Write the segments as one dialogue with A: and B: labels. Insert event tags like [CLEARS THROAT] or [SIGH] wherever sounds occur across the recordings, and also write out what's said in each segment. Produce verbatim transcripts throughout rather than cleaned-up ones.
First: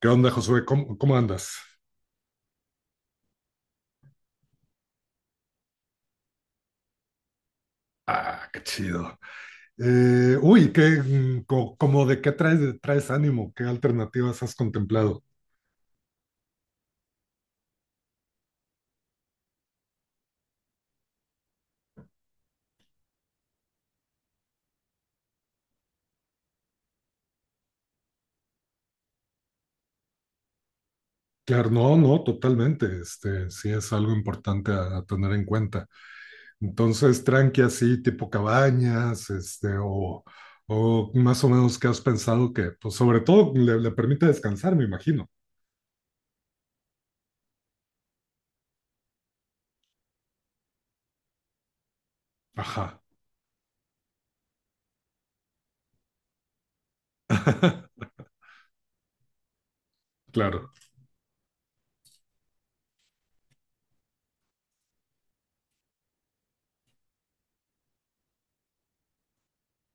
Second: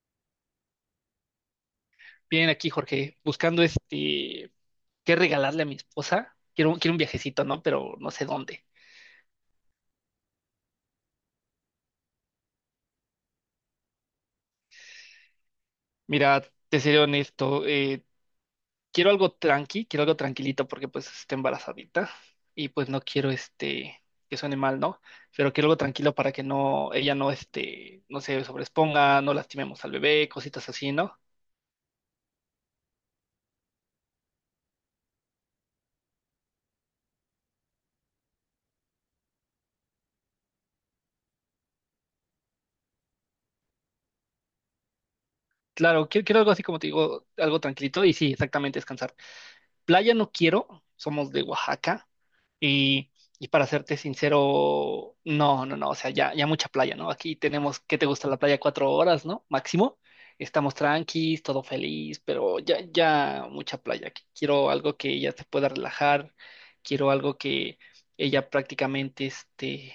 A: ¿Qué onda, Josué? ¿Cómo, cómo andas?
B: Bien, aquí, Jorge, buscando este, qué regalarle a mi esposa. Quiero, un- quiero un viajecito, ¿no? Pero no sé
A: Ah, qué
B: dónde.
A: chido. Eh, uy, qué, mm, co- como de qué traes, traes ánimo? ¿Qué alternativas has contemplado?
B: Mira, te seré honesto, eh, quiero algo tranqui, quiero algo tranquilito porque pues está embarazadita y pues no quiero este, que suene mal, ¿no? Pero quiero algo tranquilo para que no, ella no este, no se sobreexponga, no lastimemos al bebé, cositas así, ¿no?
A: Claro, no, no, totalmente. Este, sí es algo importante a, a tener en cuenta. Entonces, tranqui así, tipo cabañas, este, o, o más o menos, ¿qué has pensado que, pues, sobre todo le, le permite descansar, me imagino?
B: Claro, quiero, quiero algo así como te digo, algo tranquilito y sí, exactamente descansar. Playa no quiero, somos de Oaxaca.
A: Ajá.
B: Y, y para serte sincero, no, no, no, o sea, ya, ya mucha playa, ¿no? Aquí tenemos, ¿qué te
A: [LAUGHS]
B: gusta la playa? Cuatro horas, ¿no? Máximo.
A: Claro,
B: Estamos tranquis, todo feliz, pero ya, ya mucha playa. Qu- Quiero algo que ella se pueda relajar, quiero algo que ella prácticamente este,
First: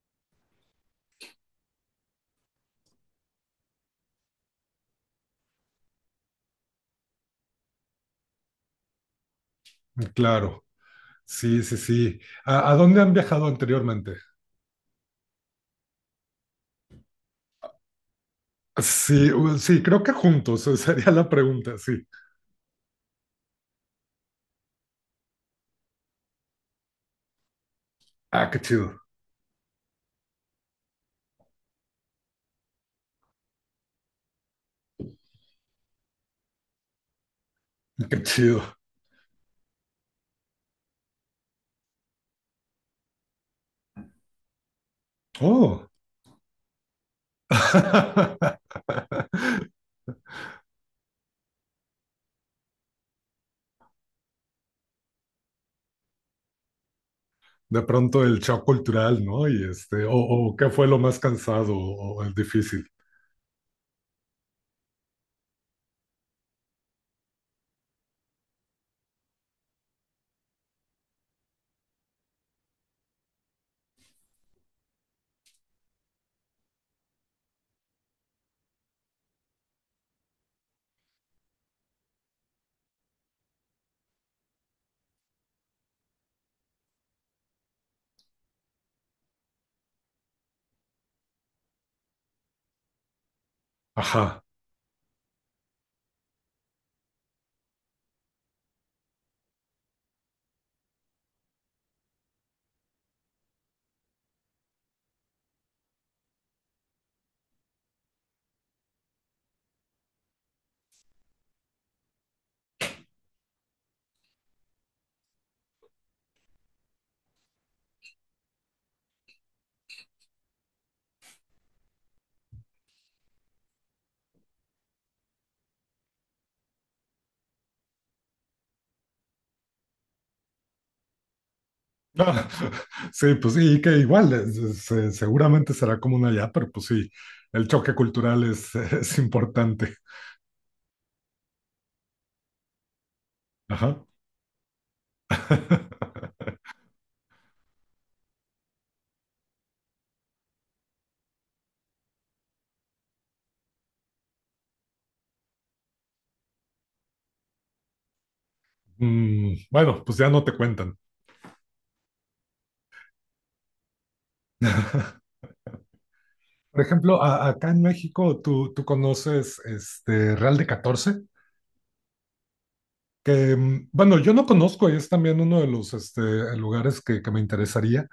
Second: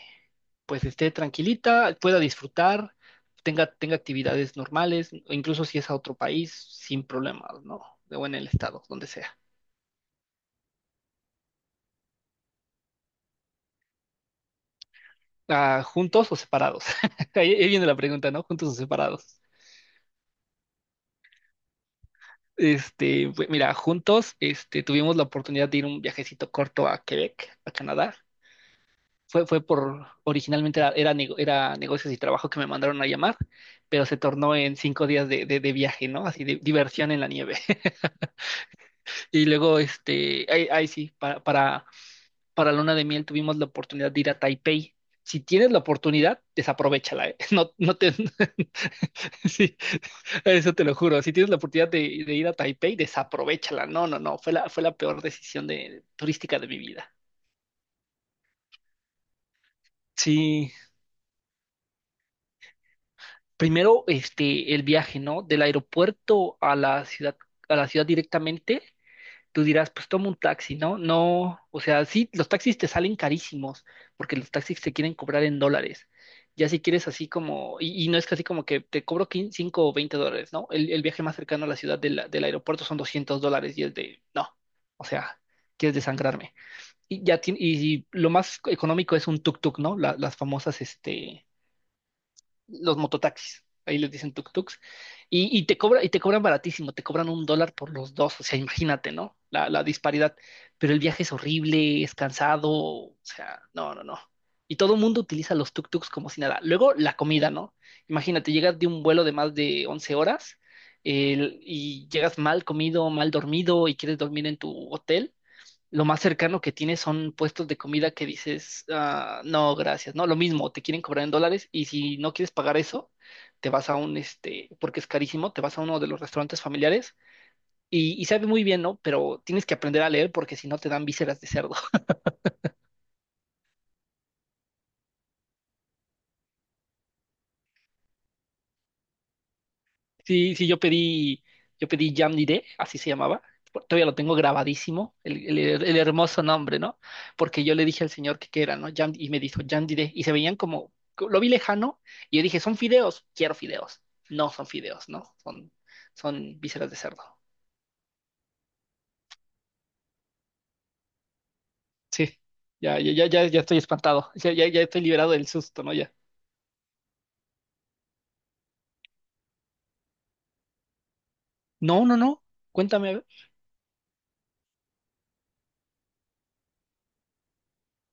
B: pues esté tranquilita, pueda disfrutar, tenga, tenga actividades normales, o incluso si es a otro país, sin problemas, ¿no? O en el estado, donde sea.
A: claro. Sí, sí, sí. ¿A, a dónde han viajado anteriormente?
B: Ah, ¿juntos o separados? [LAUGHS] Ahí, ahí viene la pregunta, ¿no? ¿Juntos o
A: Sí,
B: separados?
A: u- sí, creo que juntos, eh, sería la pregunta, sí.
B: Este, pues, mira, juntos, este, tuvimos la oportunidad de ir un viajecito corto a Quebec, a Canadá.
A: Ah, qué chido,
B: Fue, fue por, originalmente era, era, nego- era negocios y trabajo que me mandaron a llamar, pero se tornó en cinco días de, de, de viaje, ¿no? Así de diversión en la nieve. [LAUGHS]
A: qué chido.
B: Y luego, este, ahí, ahí sí, para, para, para Luna de Miel tuvimos la oportunidad de ir a Taipei. Si tienes la
A: Oh.
B: oportunidad, desaprovéchala, ¿eh? [LAUGHS] No, no te.
A: [LAUGHS]
B: Sí, [LAUGHS] eso te lo juro. Si tienes la oportunidad de, de ir a Taipei, desaprovéchala. No, no, no. Fue la, fue la peor decisión de, turística de mi vida.
A: De pronto el shock cultural, ¿no? Y este, o, o qué
B: Sí.
A: fue lo más cansado o el difícil.
B: Primero, este, el viaje, ¿no? Del aeropuerto a la ciudad, a la ciudad directamente. Tú dirás, pues toma un taxi, ¿no? No, o sea, sí, los taxis te salen carísimos porque los taxis te quieren cobrar en dólares. Ya si quieres así como, y, y no es que así como que te cobro cinco o veinte dólares, ¿no? El, el viaje más cercano a la ciudad del, del aeropuerto son doscientos dólares y es de, no, o sea, quieres desangrarme. Y ya tien- y, y lo más económico es un tuk-tuk, ¿no? La- las famosas, este, los mototaxis. Ahí les dicen
A: Ajá.
B: tuk-tuks. Y, y te cobra, y te cobran baratísimo, te cobran un dólar por los dos. O sea, imagínate, ¿no? La, la disparidad. Pero el viaje es horrible, es cansado. O sea, no, no, no. Y todo el mundo utiliza los tuk-tuks como si nada. Luego la comida, ¿no? Imagínate, llegas de un vuelo de más de once horas el- y llegas mal comido, mal dormido y quieres dormir en tu hotel lo más cercano que tienes son puestos de comida que dices, "Ah, no, gracias, ¿no? Lo mismo, te quieren cobrar en dólares y si no quieres pagar eso, te vas a un, este, porque es carísimo, te vas a uno de los restaurantes familiares y, y sabe muy bien, ¿no? Pero tienes que aprender a leer porque si no te dan vísceras de cerdo.
A: Ah, [LAUGHS] sí, pues sí, y que igual, es- es, eh, seguramente será común allá, pero pues sí, el choque cultural es, [LAUGHS] es importante.
B: Sí, sí, yo pedí, yo pedí Jamnidé, así se llamaba.
A: Ajá.
B: Todavía lo tengo grabadísimo, el, el- el hermoso
A: [LAUGHS]
B: nombre, ¿no? Porque yo le dije al señor que qué era, ¿no? Jam- y me dijo Jamnidé, y se veían como, lo vi lejano, y yo dije, son fideos, quiero fideos. No son fideos, ¿no? Son, son vísceras de cerdo.
A: Mm, bueno, pues ya no te cuentan.
B: Sí, ya, ya, ya, ya, ya estoy espantado, ya, ya, ya estoy
A: [LAUGHS]
B: liberado del susto, ¿no? Ya.
A: Por ejemplo, a- acá en México, ¿tú, tú conoces este Real de Catorce?
B: No, no, no, cuéntame, a ver.
A: Que, mm, bueno, yo no conozco y es también uno de los este, lugares que, que me interesaría,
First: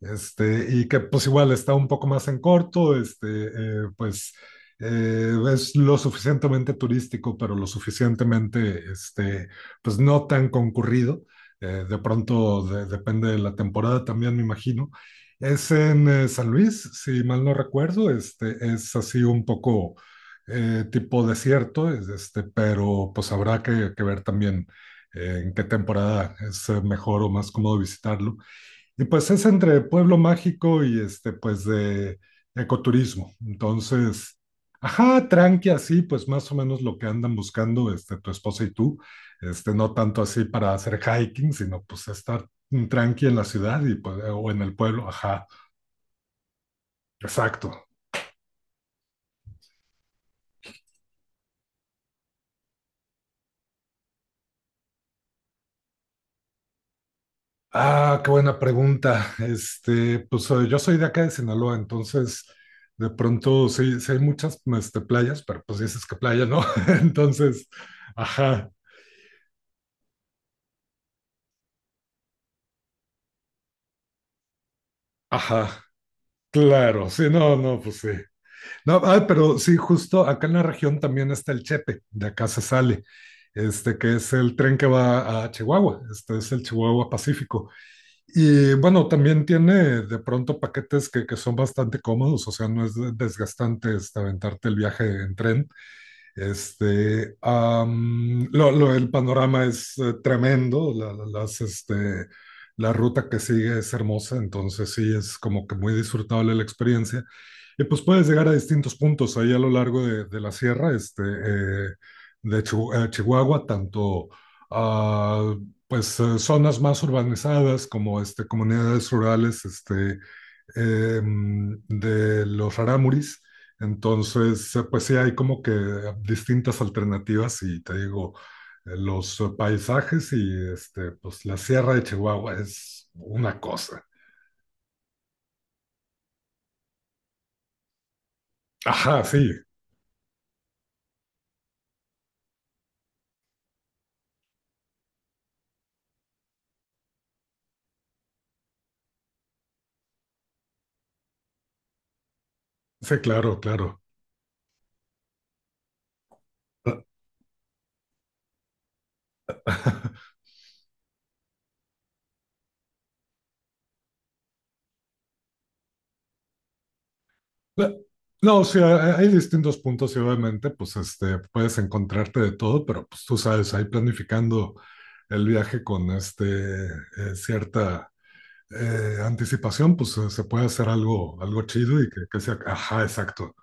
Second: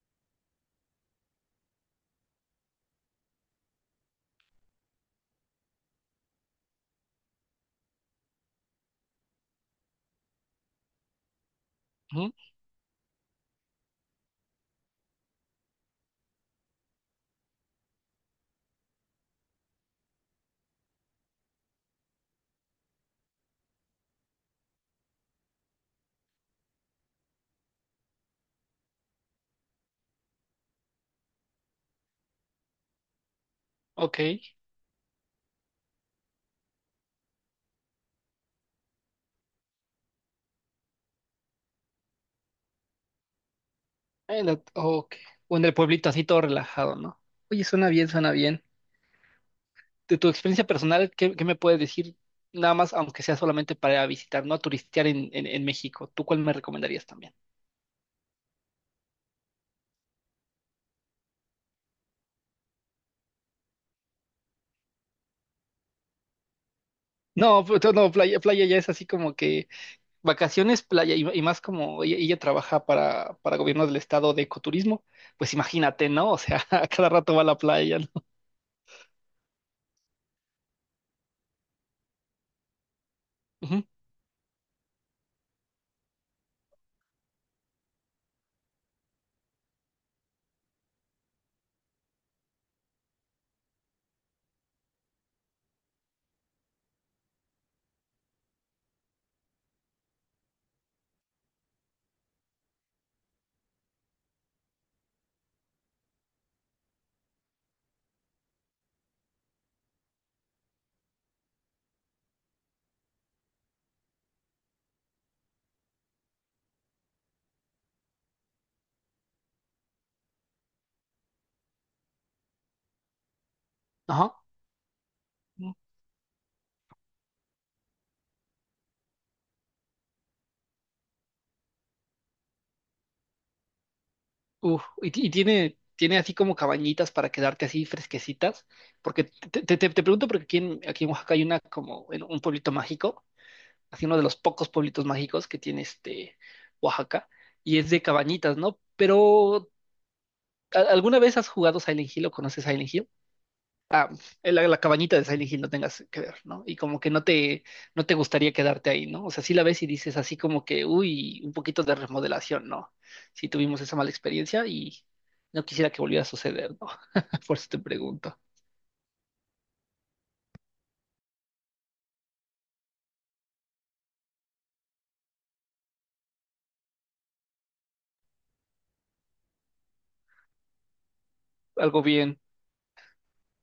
A: este, y que pues igual está un poco más en corto, este, eh, pues eh, es lo suficientemente turístico, pero lo suficientemente, este, pues no tan concurrido. Eh, de
B: Ujú.
A: pronto de- depende de la temporada también, me imagino. Es en eh, San Luis, si mal no recuerdo, este, es así un poco eh, tipo desierto, es, este, pero pues habrá que, que ver también, eh, en qué temporada es eh, mejor o más cómodo visitarlo. Y pues es entre pueblo mágico y este, pues de ecoturismo.
B: Ok.
A: Entonces, ajá, tranqui así, pues más o menos lo que andan buscando este, tu esposa y tú. Este, no tanto así para hacer hiking, sino pues estar tranqui en la ciudad y, pues,
B: En
A: o
B: la-
A: en el pueblo,
B: ok.
A: ajá,
B: O en el pueblito así todo relajado, ¿no? Oye,
A: exacto.
B: suena bien, suena bien. De tu experiencia personal, ¿qué, qué me puedes decir? Nada más, aunque sea solamente para visitar, no a turistear en, en, en México. ¿Tú cuál me recomendarías también?
A: Ah, qué buena pregunta. Este, pues eh, yo soy de acá de Sinaloa. Entonces, de pronto sí, sí hay muchas este, playas, pero pues dices que playa, ¿no? [LAUGHS]
B: No,
A: Entonces,
B: pues, no, playa, playa
A: ajá,
B: ya es así como que vacaciones, playa, y, y más como ella, ella trabaja para, para gobierno del estado de ecoturismo, pues
A: ajá.
B: imagínate, ¿no? O sea, [LAUGHS] a
A: Claro,
B: cada
A: sí,
B: rato va a
A: no,
B: la
A: no, pues
B: playa,
A: sí.
B: ¿no?
A: No, ah, pero sí, justo acá en la región también está el Chepe, de acá se sale,
B: Ujú.
A: este, que es el tren que va a Chihuahua, este es el Chihuahua Pacífico. Y bueno, también tiene de pronto paquetes que, que son bastante cómodos, o sea, no es de- desgastante, este, aventarte el viaje en tren. Este, am, lo, lo- el panorama es eh, tremendo, la- la- las, este, la ruta que sigue es hermosa. Entonces sí, es como que muy disfrutable la experiencia. Y pues puedes llegar a distintos puntos ahí a lo largo de, de la sierra, este, eh, de Chihu- eh, Chihuahua, tanto ah, pues eh, zonas más urbanizadas como este, comunidades rurales este, em, de los rarámuris.
B: Ajá.
A: Entonces, eh, pues sí, hay como que distintas alternativas y te digo, eh, los eh, paisajes y este, pues la sierra de Chihuahua es una cosa.
B: Uf, y, ti- y tiene, tiene así como cabañitas para quedarte así fresquecitas,
A: Ajá,
B: porque
A: sí,
B: te, te, te- te pregunto porque aquí en, aquí en Oaxaca hay una como en un pueblito mágico así uno de los pocos pueblitos mágicos que tiene este Oaxaca, y es de cabañitas, ¿no? Pero, ¿a- ¿alguna vez has jugado Silent Hill o conoces Silent Hill?
A: sí, claro, claro.
B: Ah, la, la cabañita de Silent Hill no tengas que ver, ¿no? Y como que no te, no te gustaría quedarte ahí, ¿no? O sea, sí la ves y dices
A: [LAUGHS]
B: así como que, uy, un poquito de remodelación, ¿no? Sí tuvimos esa mala experiencia y no quisiera que volviera a suceder, ¿no? [LAUGHS] Por eso te
A: No,
B: pregunto.
A: no, o sea, hay distintos puntos y obviamente, pues, este, puedes encontrarte de todo, pero pues tú sabes, ahí planificando el viaje con este, eh, cierta eh, anticipación, pues eh, se puede hacer algo, algo
B: Algo
A: chido y que,
B: bien.
A: que sea, ajá, exacto.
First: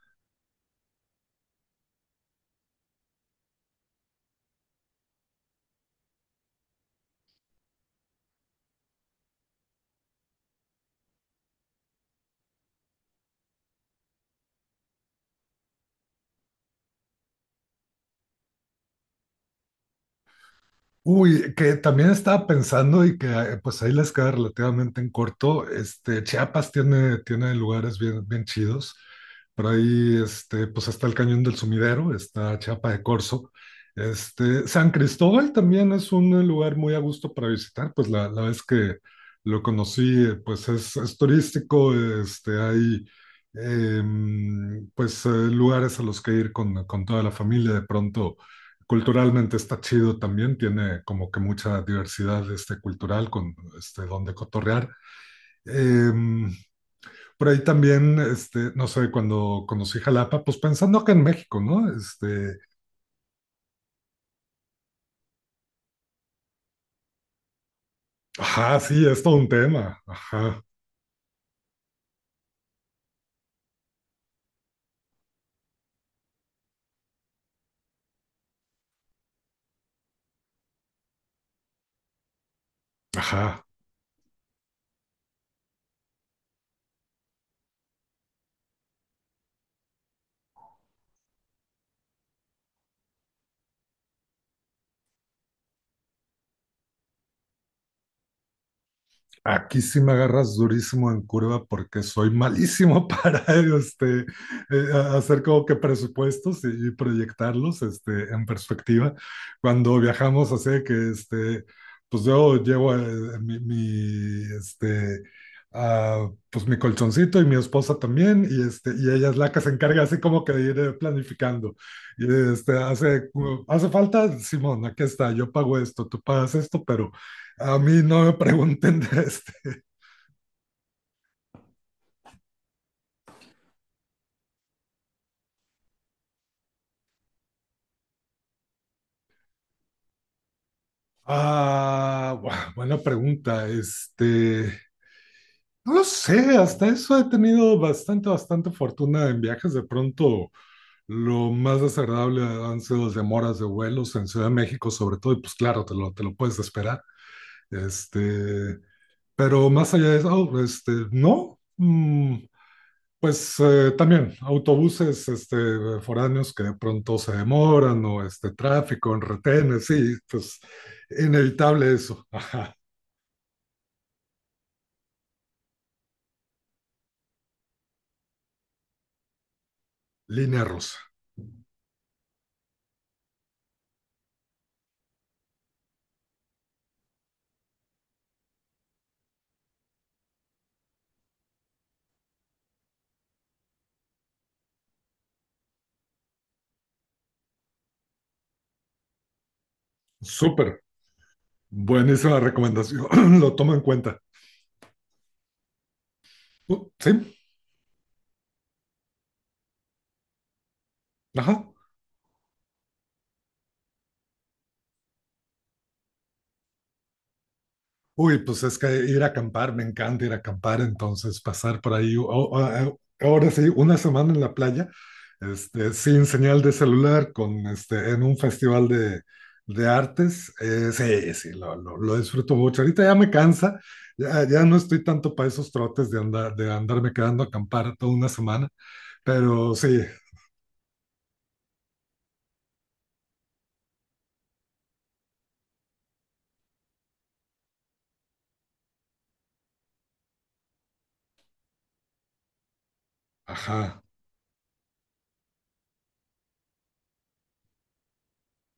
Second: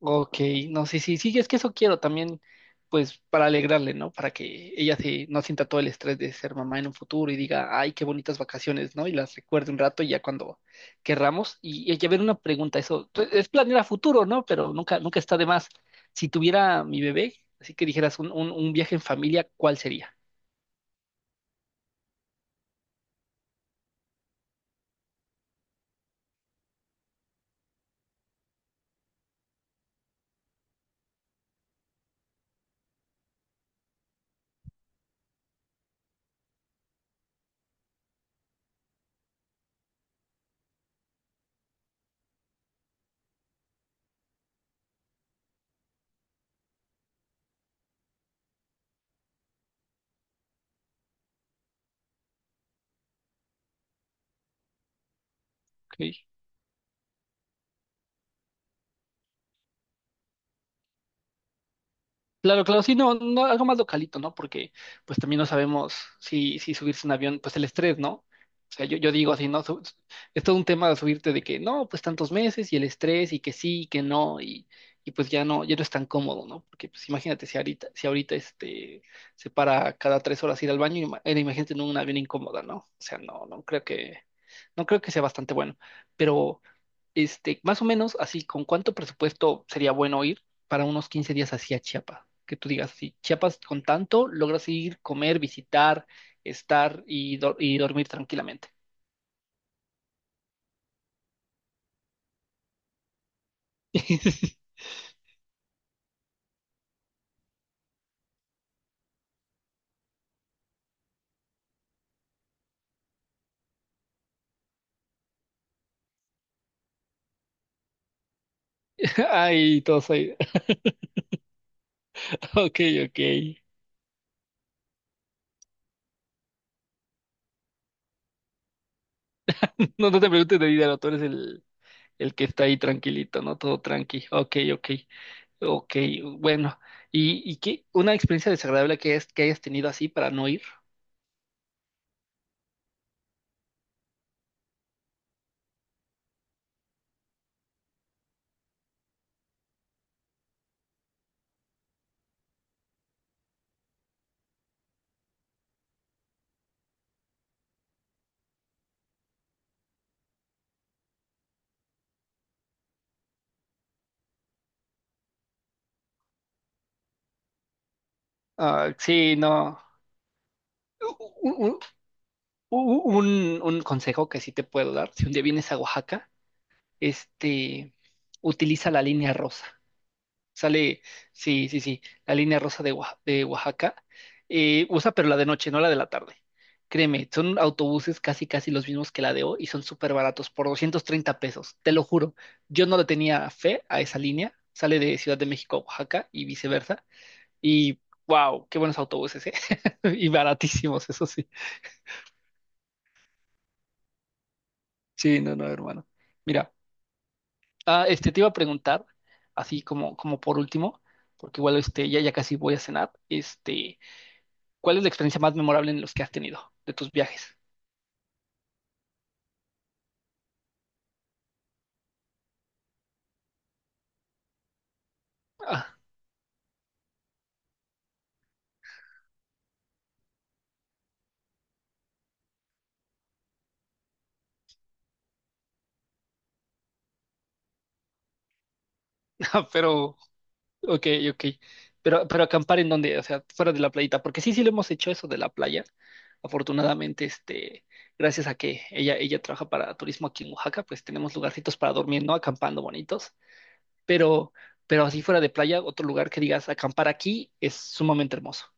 B: Ok, no, sí, sí, sí, es que eso quiero también, pues para alegrarle, ¿no? Para que ella se, no sienta todo el estrés de ser mamá en un futuro y diga, ay, qué bonitas vacaciones, ¿no? Y las recuerde un rato y ya cuando querramos. Y, y a ver, una pregunta, eso pues, es planear a futuro, ¿no? Pero nunca, nunca está de más. Si tuviera mi bebé, así que dijeras un, un, un viaje en familia, ¿cuál sería?
A: Uy, que también estaba pensando y que eh, pues ahí les queda relativamente en corto. Este, Chiapas tiene, tiene lugares bien, bien chidos. Por ahí este, pues está el Cañón del Sumidero, está Chiapa de Corzo. Este, San Cristóbal también es un eh, lugar muy a gusto para visitar. Pues la, la vez que lo conocí, eh, pues es, es turístico, este, hay em, pues eh, lugares a los que ir con, con toda la familia de pronto. Culturalmente está chido también, tiene como que mucha diversidad este, cultural con este, donde cotorrear.
B: Ok.
A: Em, por ahí también, este, no sé, cuando conocí Jalapa, pues pensando que en México, ¿no? Este,
B: Claro, claro, sí, no, no, algo más localito, ¿no? Porque pues también no sabemos si, si subirse en avión, pues el estrés, ¿no? O
A: ajá,
B: sea, yo,
A: sí,
B: yo
A: es
B: digo
A: todo un
B: así, ¿no? Su-
A: tema.
B: es todo
A: Ajá,
B: un tema de subirte de que no, pues tantos meses y el estrés y que sí y que no y, y pues ya no, ya no es tan cómodo, ¿no? Porque pues imagínate si ahorita, si ahorita este se para cada tres horas ir al baño, ima- eh, imagínate en un avión incómoda, ¿no? O sea, no, no
A: ajá.
B: creo que, no creo que sea bastante bueno, pero... Este, más o menos así, ¿con cuánto presupuesto sería bueno ir para unos quince días hacia Chiapas? Que tú digas, si Chiapas con tanto logras ir, comer, visitar, estar y, do- y dormir tranquilamente.
A: Aquí sí me agarras durísimo en curva porque soy malísimo [LAUGHS] para este,
B: [LAUGHS]
A: eh, a- hacer como que presupuestos y, y proyectarlos este, en perspectiva. Cuando viajamos así de que este, pues yo llevo eh, mi, mi, este, ah, pues mi colchoncito y mi esposa también y, este, y ella es la que se
B: Ay,
A: encarga
B: todos
A: así
B: ahí.
A: como que de
B: [LAUGHS]
A: ir eh, planificando. Y este,
B: Ok, ok.
A: hace, hace falta, Simón, aquí está, yo pago esto, tú pagas esto, pero... A mí no me pregunten de [LAUGHS] este,
B: No, no te preguntes de dinero, tú eres el, el que está ahí tranquilito, ¿no? Todo tranqui. Ok, ok. Ok, bueno. ¿Y, y qué? ¿Una experiencia desagradable que, es, que hayas tenido así para no ir?
A: ah, buah, buena pregunta. Este, no lo sé, hasta eso he tenido bastante, bastante fortuna en viajes. De pronto, lo más desagradable han sido las demoras de vuelos en Ciudad de México, sobre todo, y pues claro, te lo, te lo puedes esperar. Este, pero más allá de eso, oh, este, no. Mm, pues eh, también autobuses este, foráneos que de pronto se demoran o este
B: Ah,
A: tráfico en
B: sí, no.
A: retenes, sí, pues inevitable eso. [LAUGHS]
B: u- un, un consejo que sí te puedo dar, si un día vienes a Oaxaca, este, utiliza la línea rosa.
A: Línea rosa.
B: Sale, sí, sí, sí, la línea rosa de, Oaxa- de Oaxaca. Eh, usa, pero la de noche, no la de la tarde. Créeme, son autobuses casi, casi los mismos que la de hoy y son súper baratos, por doscientos treinta pesos, te lo juro. Yo no le tenía fe a esa línea. Sale de Ciudad de México a Oaxaca y viceversa. Y wow, qué buenos autobuses, ¿eh? [LAUGHS] Y
A: Súper.
B: baratísimos, eso sí.
A: Buenísima recomendación. [CLEARS THROAT] Lo tomo en cuenta.
B: Sí, no, no, hermano. Mira.
A: Uh, sí,
B: Ah, este, te iba a preguntar, así como, como por último, porque
A: ajá.
B: igual este, ya, ya casi voy a cenar, este, ¿cuál es la experiencia más memorable en los que has tenido de tus viajes?
A: Uy, pues es que ir a acampar, me encanta ir a acampar, entonces pasar por ahí, o- o- a- ahora sí, una semana en la playa, este,
B: Ah,
A: sin señal de celular, con este, en un festival de, de artes, eh, sí, sí, lo, lo- lo disfruto mucho. Ahorita ya me cansa, ya, ya no estoy tanto para esos trotes de andar, de andarme quedando a acampar toda una semana,
B: [LAUGHS]
A: pero sí,
B: pero, ok, ok. Pero, pero acampar en donde, o sea, fuera de la playita, porque sí, sí lo hemos hecho eso de la playa. Afortunadamente, este, gracias a que ella, ella trabaja para turismo aquí en Oaxaca, pues tenemos lugarcitos para dormir, ¿no? Acampando bonitos.
A: ajá.
B: Pero, pero así fuera de playa, otro lugar que digas, acampar aquí es sumamente hermoso.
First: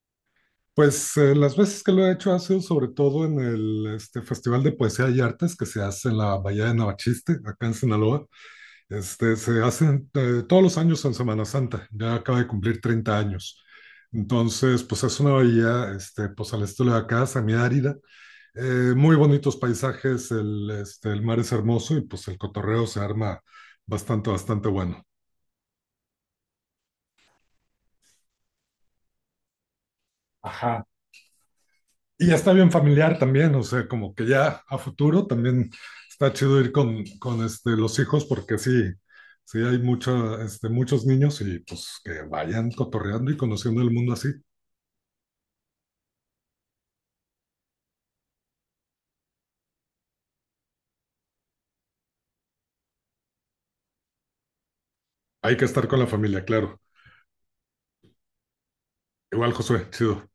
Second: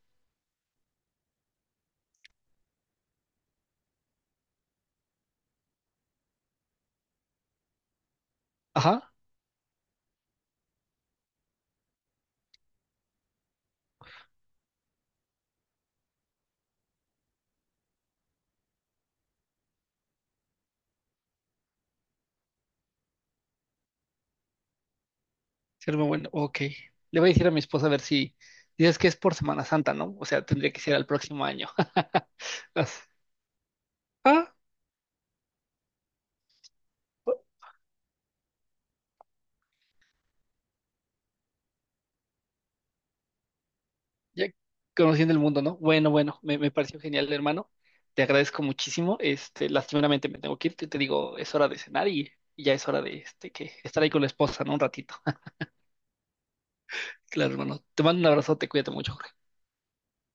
A: Pues eh, las veces que lo he hecho ha sido sobre todo en el este, Festival de Poesía y Artes que se hace en la Bahía de Navachiste, acá en Sinaloa.
B: Ajá.
A: Este, se hacen eh, todos los años en Semana Santa, ya acaba de cumplir treinta años. Entonces, pues es una bahía, este, pues al estilo de acá, semiárida, eh, muy bonitos paisajes, el, este, el mar es hermoso y pues el cotorreo se arma bastante, bastante bueno.
B: Ser muy bueno, ok. Le voy a decir a mi esposa a ver si dices que es por Semana Santa, ¿no? O sea, tendría que
A: Ajá.
B: ser al próximo año.
A: Y
B: [LAUGHS]
A: ya está bien
B: As-
A: familiar también, o sea, como que
B: Ah,
A: ya a futuro también está chido ir con,
B: oh,
A: con este, los hijos porque sí, sí hay mucho, este, muchos niños y pues que vayan cotorreando y conociendo el mundo así.
B: ya conociendo el mundo, ¿no? Bueno, bueno, me, me pareció genial, hermano. Te agradezco muchísimo. Este, lastimeramente me tengo que ir. Te, te digo, es hora de cenar y, y ya es hora de este, que estar ahí con la esposa, ¿no? Un ratito. [LAUGHS]
A: Hay que estar con la familia, claro.
B: Claro, hermano. Te mando un abrazo, te cuídate mucho, Jorge.
A: Igual, Josué, chido.